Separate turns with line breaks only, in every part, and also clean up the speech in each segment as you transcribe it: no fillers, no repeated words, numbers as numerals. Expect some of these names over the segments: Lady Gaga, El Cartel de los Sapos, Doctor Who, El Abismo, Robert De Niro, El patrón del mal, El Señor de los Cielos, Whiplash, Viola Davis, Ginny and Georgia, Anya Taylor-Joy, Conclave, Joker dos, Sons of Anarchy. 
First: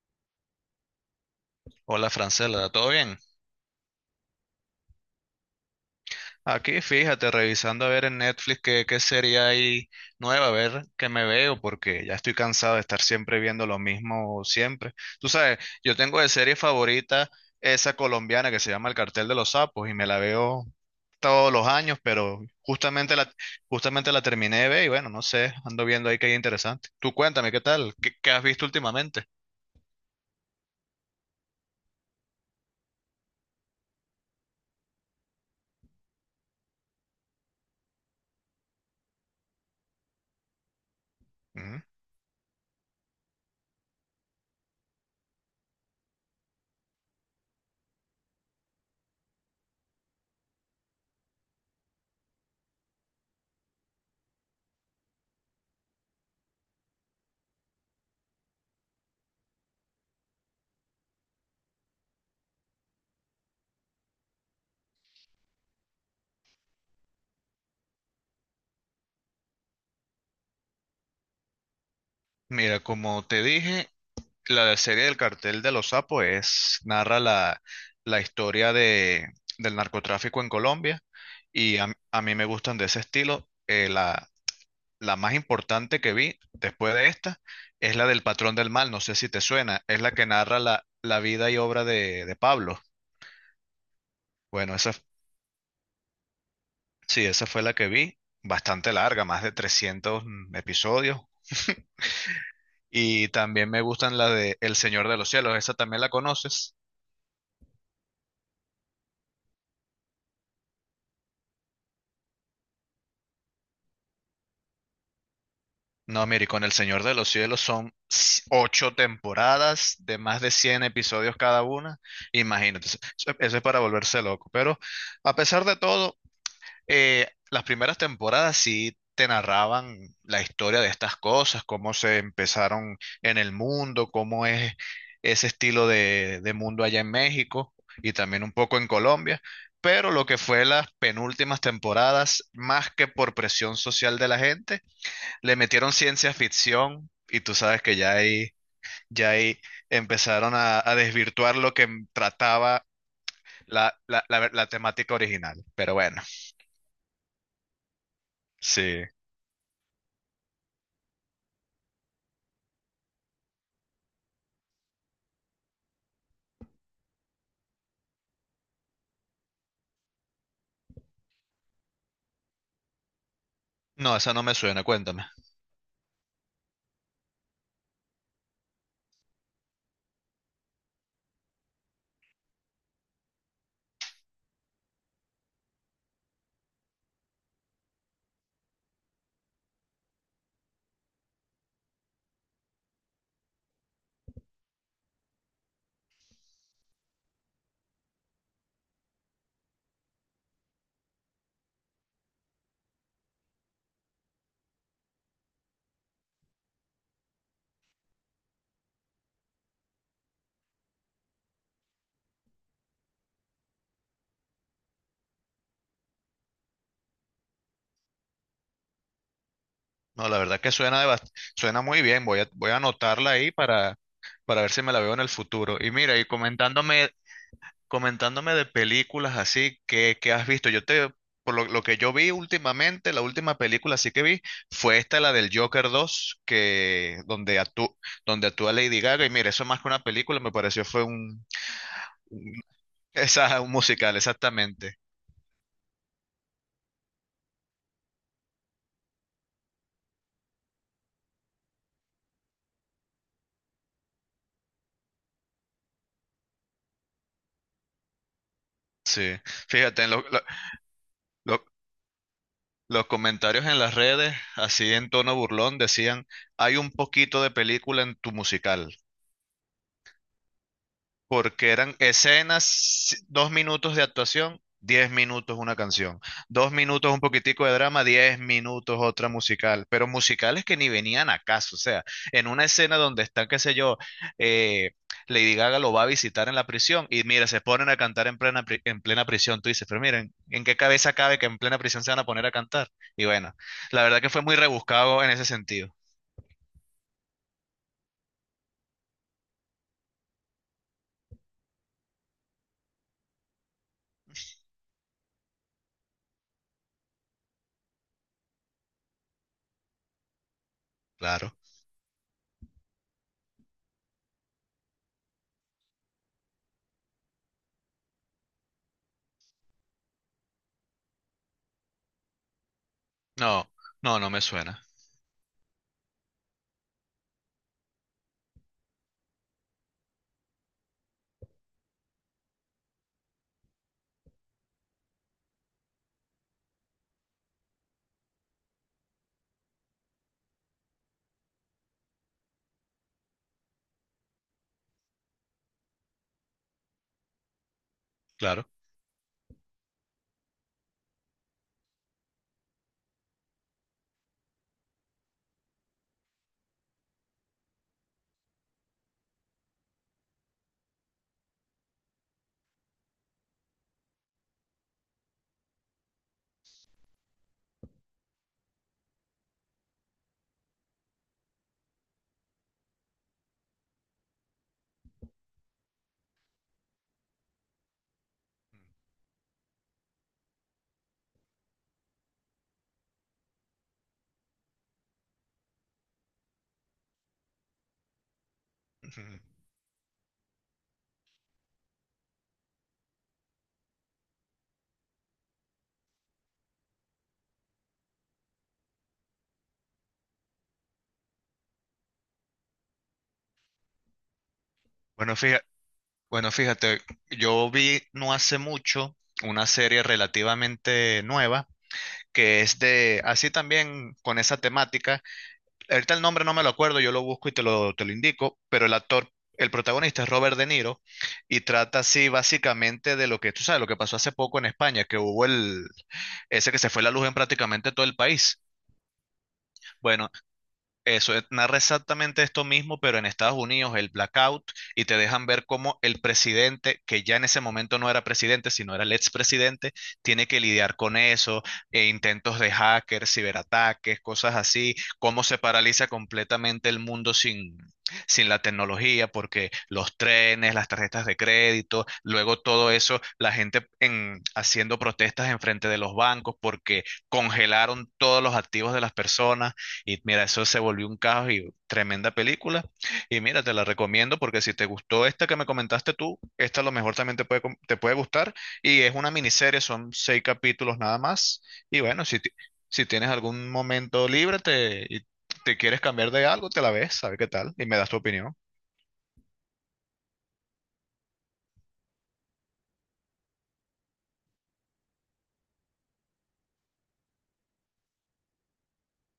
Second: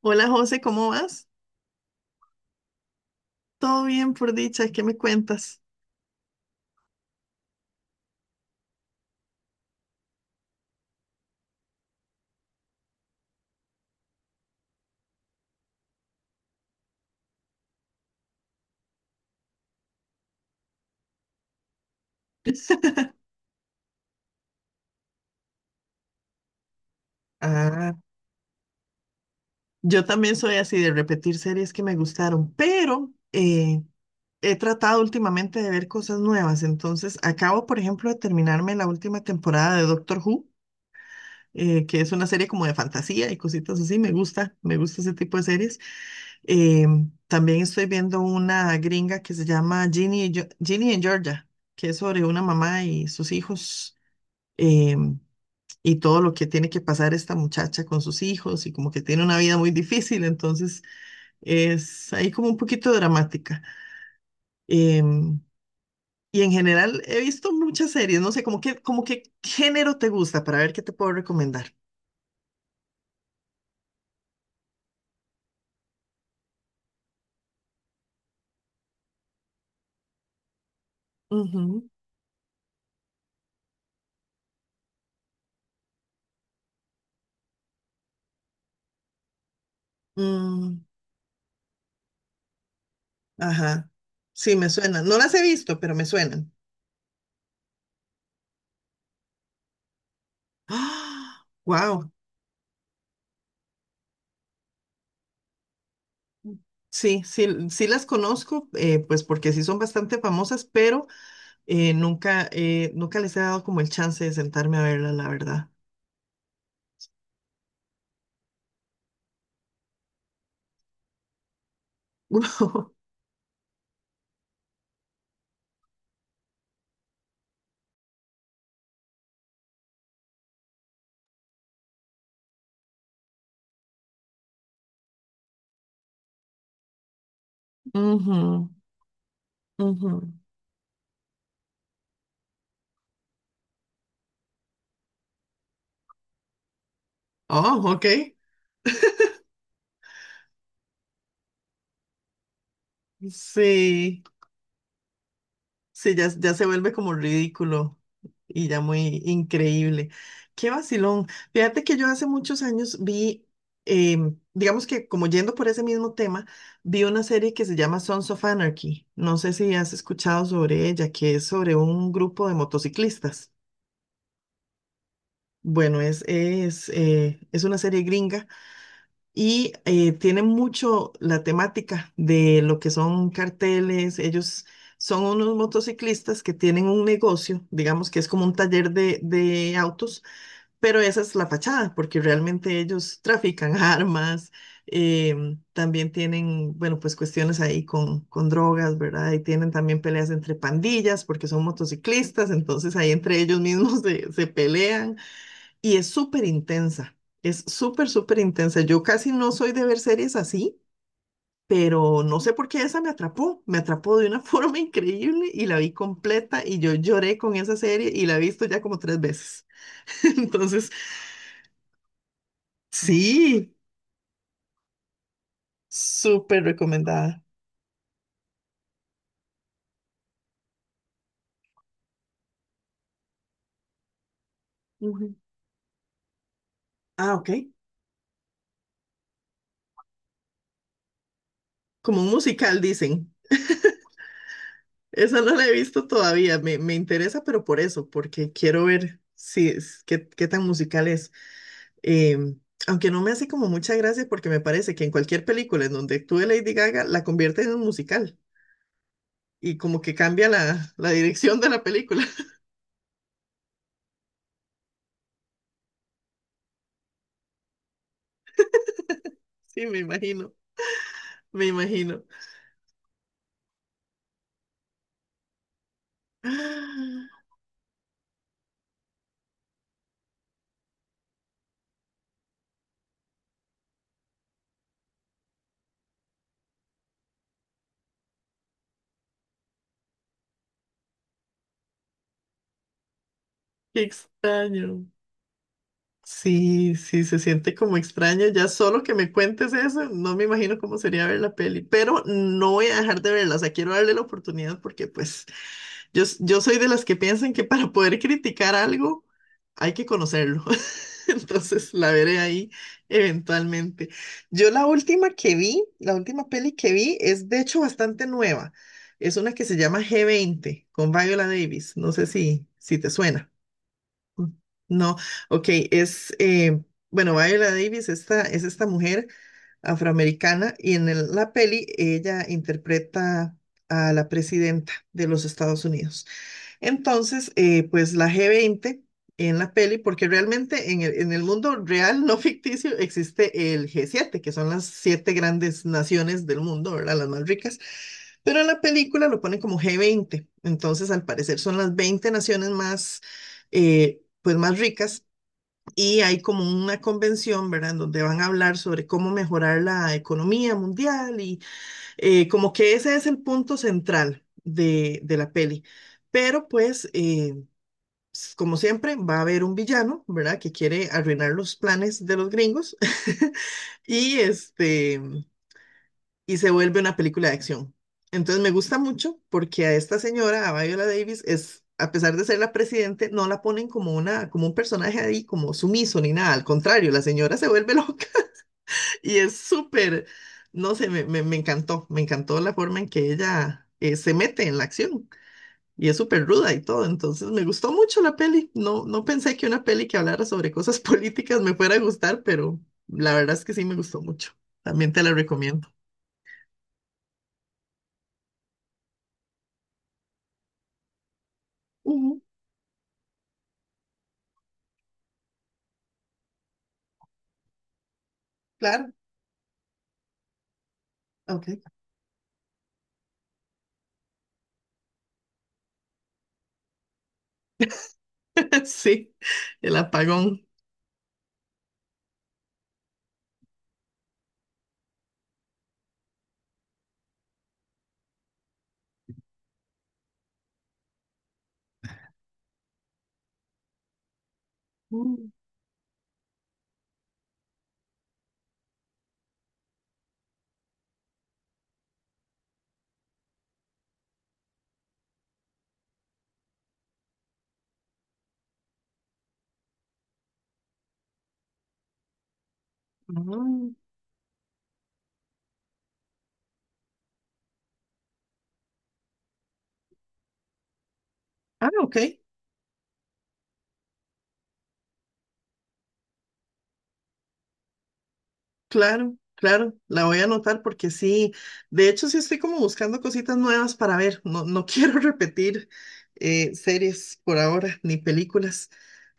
Hola José, ¿cómo vas?
Hola Francela, ¿todo bien?
Todo bien por dicha, ¿qué me cuentas?
Aquí fíjate, revisando a ver en Netflix qué serie hay nueva, a ver qué me veo, porque ya estoy cansado de estar siempre viendo lo mismo siempre. Tú sabes, yo tengo de serie favorita esa colombiana que se llama El Cartel de los Sapos y me la veo todos los años, pero justamente la terminé de ver y bueno, no sé, ando viendo ahí que hay interesante. Tú cuéntame, ¿qué
Ah,
tal? ¿Qué has visto últimamente?
Yo también soy así de repetir series que me gustaron, pero he tratado últimamente de ver cosas nuevas. Entonces, acabo, por ejemplo, de terminarme la última temporada de Doctor Who,
Ujú.
que es una serie como de fantasía y cositas así. Me gusta ese tipo de series. Eh, también estoy viendo una gringa que se llama Ginny en Georgia, que es sobre una mamá y sus hijos. Eh, y todo lo que tiene que pasar esta muchacha con sus hijos y como que tiene una vida muy difícil, entonces es ahí como un poquito dramática. Em, y en general he visto muchas series, no sé, como que género te gusta para ver qué te puedo recomendar.
Mira, como te dije, la serie del cartel de los sapos narra la historia del narcotráfico en Colombia y
Ujú.
a mí me gustan de ese estilo. La más importante que vi después de esta es la del patrón del mal, no sé si te suena, es la que narra
Mm,
la vida y obra de Pablo.
ajá, sí, me
Bueno, esa,
suenan. No las he visto, pero me suenan.
sí, esa fue la que vi, bastante larga, más de 300 episodios.
¡Ah! Wow.
Y también me gustan la de El Señor de los Cielos, esa también la conoces.
Sí, sí, sí las conozco, pues porque sí son bastante famosas, pero nunca les he dado como el chance de sentarme a verlas, la verdad.
No, mire, y con El Señor de los Cielos son ocho temporadas de más de 100 episodios cada una. Imagínate,
Ujú,
eso es para volverse loco. Pero a pesar de todo, las primeras temporadas sí te narraban la historia de estas cosas, cómo se empezaron en el mundo, cómo es ese estilo de mundo allá en México y también un poco en Colombia. Pero lo
ujú.
que fue las penúltimas temporadas, más que por presión social de la gente, le metieron ciencia ficción y tú sabes
Oh,
que
ok.
ya ahí empezaron a desvirtuar lo que trataba la,
Sí,
la, la- la temática original. Pero
sí,
bueno,
ya, ya se vuelve como ridículo y ya
sí.
muy increíble. Qué vacilón. Fíjate que yo hace muchos años vi, digamos que como yendo por ese mismo tema, vi una serie que se llama Sons of Anarchy. No sé si has escuchado sobre ella, que es sobre un grupo de motociclistas.
No, esa no me suena, cuéntame.
Bueno, es una serie gringa. Y tienen mucho la temática de lo que son carteles. Ellos son unos motociclistas que tienen un negocio, digamos que es como un taller de autos, pero esa es la fachada, porque realmente ellos trafican armas, también tienen, bueno, pues cuestiones ahí con drogas, ¿verdad? Y tienen también peleas entre pandillas, porque son motociclistas, entonces ahí entre ellos mismos se pelean. Y es súper intensa, es súper, súper intensa. Yo casi no soy de ver series así, pero no sé por qué esa me atrapó de una forma increíble y la vi completa y yo lloré con esa serie y la he visto ya como tres veces.
No, la verdad que
Entonces,
suena, suena muy bien. Voy a anotarla ahí
sí,
para ver si me la veo en el futuro. Y mira,
súper recomendada.
comentándome de películas así que has visto. Por lo que yo vi últimamente, la última película así que vi fue esta, la
Ujú.
del Joker dos
Ah, ok.
donde actúa Lady Gaga. Y mira, eso más que una película me pareció fue
Como un
un-
musical, dicen.
un musical, exactamente.
Esa no la he visto todavía, me interesa, pero por eso, porque quiero ver si es, qué tan musical es. Em, aunque no me hace como mucha gracia porque me parece que en cualquier película en donde actúe Lady Gaga la convierte en un musical
Sí.
y como
Fíjate, en
que cambia la, la dirección
lo-
de la película.
los comentarios en las redes, así en tono burlón, decían, hay un poquito de película en tu musical.
Sí, me imagino, me
Porque eran
imagino.
escenas, si, 2 minutos de actuación, 10 minutos una canción, 2 minutos un
¡Ah!
poquitico de drama, 10 minutos otra musical, pero musicales que ni venían a caso, o sea, en una escena donde están, qué sé yo, eh, Lady Gaga lo va a visitar en la prisión y mira, se ponen a cantar en plena prisión, tú dices, pero miren, ¿en qué cabeza cabe que en plena prisión se van a poner a cantar? Y bueno,
Qué
la verdad que fue muy
extraño.
rebuscado en ese sentido,
Sí, sí, se siente como extraño. Ya solo que me cuentes eso, no me imagino cómo sería ver la peli, pero no voy a dejar de verla. O sea, quiero darle la oportunidad porque pues yo, yo soy de las que piensan que para poder criticar algo hay que conocerlo.
claro.
Entonces la veré ahí eventualmente. Yo la última que vi, la última peli que vi es de hecho bastante nueva. Es una que se llama g veinte con Viola Davis. No sé si, si te suena.
No, no, no me
Mm,
suena,
No, ok, es, eh, bueno, Viola Davis esta, es esta mujer afroamericana y en la peli ella interpreta a la presidenta de los Estados Unidos. Entonces, pues la G20 en la peli, porque realmente en el mundo real, no ficticio, existe el G7, que son las siete grandes naciones del mundo, ¿verdad? Las más ricas. Pero en
claro.
la película lo ponen como G20. Entonces, al parecer, son las 20 naciones más, pues más ricas y hay como una convención, ¿verdad?, en donde van a hablar sobre cómo mejorar la economía mundial y como que ese es el punto central de la peli. Pero pues, como siempre, va a haber un villano, ¿verdad?, que quiere arruinar los planes de los gringos y este y se vuelve una película de acción. Entonces me gusta mucho porque a esta señora, a Viola Davis, es, a pesar de ser la presidente, no la ponen como una, como un personaje ahí, como sumiso ni nada. Al contrario, la señora se vuelve loca y
Ujú.
es súper, no sé, me encantó la forma en que ella se mete en la acción y es súper ruda y todo. Entonces me gustó mucho la peli. No, no pensé que una peli que hablara sobre cosas políticas me fuera a gustar, pero la verdad es que sí me gustó mucho. También te la
Bueno, fíjate.
recomiendo.
Bueno, fíjate, yo vi no hace mucho una serie relativamente nueva
Ujú,
que es de, así también con esa temática. Ahorita el nombre no me lo acuerdo, yo lo busco y te lo indico, pero
claro.
el protagonista es Robert De Niro y
Ok.
trata así básicamente de lo que, tú sabes, lo que pasó hace poco en España, que hubo ese que se fue la luz en prácticamente todo el país.
Sí, el
Bueno,
apagón.
eso narra exactamente esto mismo, pero en Estados Unidos, el blackout, y te dejan ver cómo el presidente, que ya en ese momento no era presidente, sino era el expresidente, tiene que lidiar con eso, e intentos de hackers, ciberataques, cosas así, cómo
Mm,
se paraliza completamente el mundo sin la tecnología, porque los trenes, las tarjetas de crédito, luego todo eso, la gente haciendo protestas enfrente de los bancos porque congelaron todos los activos de las personas y mira, eso se volvió un caos y tremenda película. Y mira, te la
Ah,
recomiendo porque si te gustó esta que me comentaste tú, esta a lo mejor también te puede gustar. Y es una miniserie, son seis capítulos nada más.
ah,
Y
ok.
bueno, si tienes algún momento libre y te quieres cambiar de algo, te la ves, a ver qué tal, y me das tu opinión.
Claro, claro. La voy a anotar porque sí. De hecho, sí estoy como buscando cositas nuevas para ver. No, no quiero repetir series por ahora, ni películas.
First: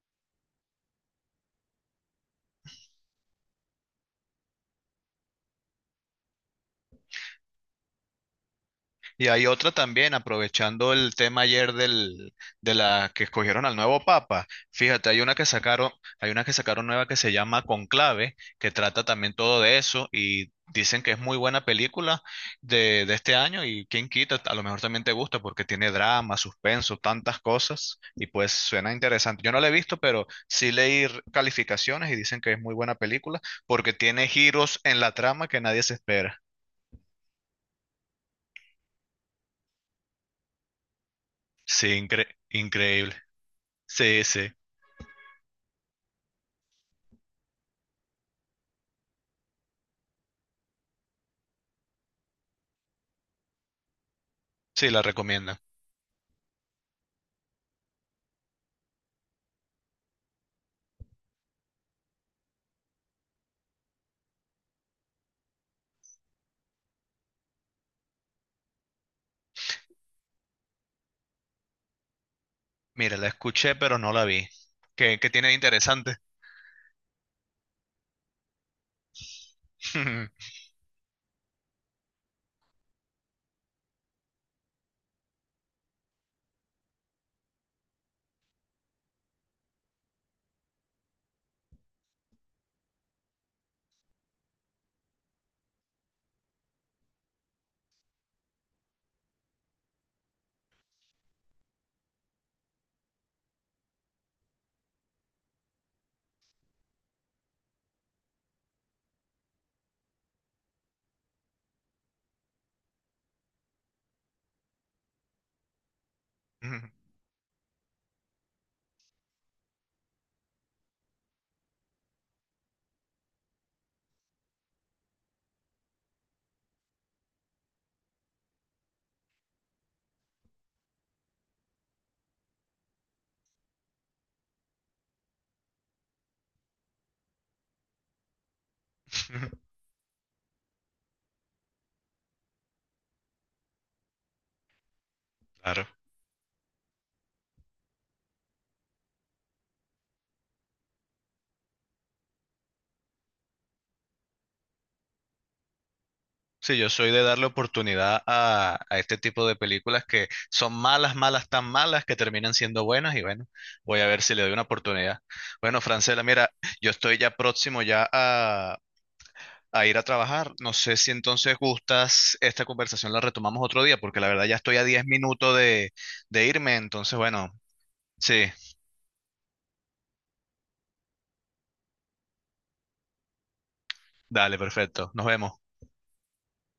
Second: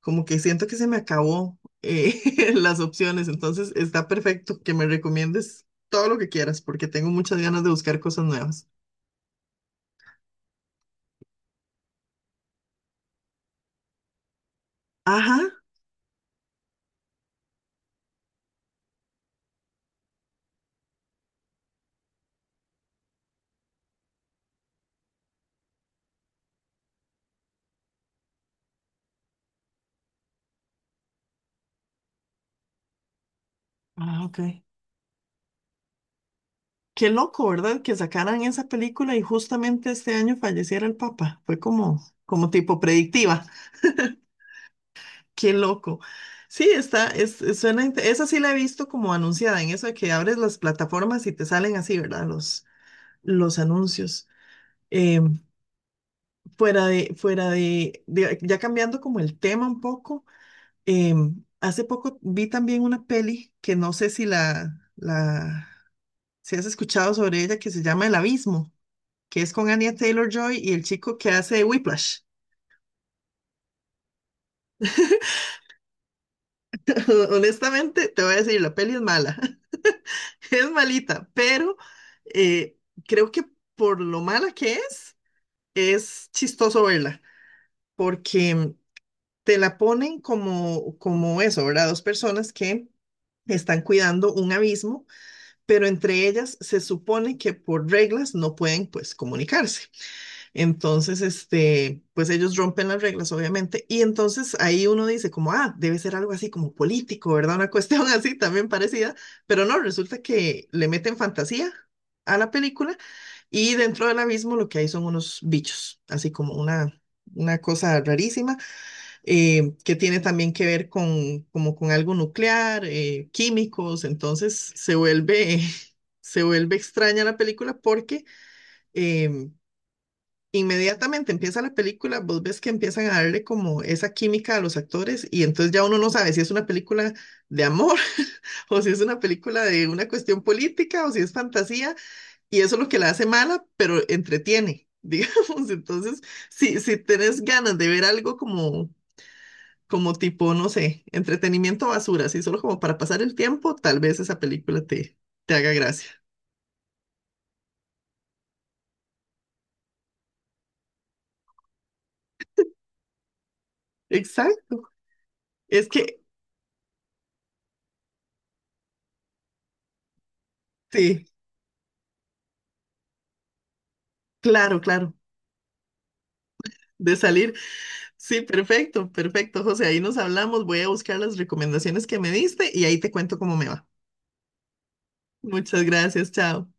Como que siento que se me acabó las opciones. Entonces, está perfecto que me recomiendes todo lo que quieras porque tengo muchas ganas de buscar cosas nuevas.
Y hay otra también, aprovechando el tema ayer de la que escogieron al nuevo papa. Fíjate,
Ajá.
hay una que sacaron nueva que se llama Conclave, que trata también todo de eso y dicen que es muy buena película de este año y quién quita, a lo mejor también te gusta porque tiene drama, suspenso, tantas cosas y pues suena interesante. Yo no la he visto, pero sí leí calificaciones y dicen que es muy buena película porque
Ah,
tiene
ok.
giros en la trama que nadie se espera.
Qué loco, ¿verdad? Que sacaran esa película y justamente este año falleciera el Papa. Fue
Sí,
como, como tipo
increíble.
predictiva.
Sí, sí.
Qué loco. Sí, está, suena, esa sí la he visto como anunciada, en eso de que abres las plataformas y te salen así, ¿verdad? Los anuncios.
Sí, la
Eh,
recomienda.
fuera de, ya cambiando como el tema un poco, eh, hace poco vi también una peli que no sé si si has escuchado sobre ella, que se llama El Abismo, que es con Anya Taylor-Joy y el chico que hace Whiplash.
Mira, la escuché, pero no la vi. ¿Qué tiene de interesante?
Honestamente, te voy a decir, la peli es mala, es malita, pero eh, creo que por lo mala que es chistoso verla, porque te la ponen como, como eso, ¿verdad? Dos personas que están cuidando un abismo pero entre ellas se supone que por reglas no pueden pues comunicarse. Entonces, este, pues ellos rompen las reglas, obviamente, y entonces ahí uno dice como, ah, debe ser algo así como político, ¿verdad? Una cuestión así también parecida, pero no, resulta que le meten fantasía a la película y dentro del abismo lo que hay son unos bichos, así como una cosa rarísima que tiene también que ver con, como con algo nuclear, químicos, entonces se vuelve, se vuelve extraña la película porque eh, inmediatamente empieza la película, vos ves que empiezan a darle como esa química a los actores y entonces ya uno no sabe si es una película de amor o si es una película de una cuestión política o si es fantasía y eso es lo que la hace mala, pero entretiene. Digamos,
Claro.
entonces, si, si tenés ganas de ver algo como como tipo, no sé, entretenimiento basura, así solo como para pasar el tiempo, tal vez esa película te haga gracia.
Sí, yo soy de darle oportunidad a este tipo de películas que son malas, malas, tan malas que terminan siendo buenas y bueno, voy a ver si le doy una
Exacto.
oportunidad. Bueno,
Es que,
Francela, mira, yo estoy ya próximo ya a ir a trabajar. No sé si
sí,
entonces gustas esta conversación la retomamos otro día porque la verdad ya estoy
claro,
a 10
claro.
minutos de irme,
De
entonces bueno,
salir. Sí,
sí,
perfecto, perfecto, José. Ahí nos hablamos. Voy a buscar las recomendaciones que me diste y ahí te cuento cómo me va.
dale, perfecto. Nos vemos.
Muchas gracias, chao.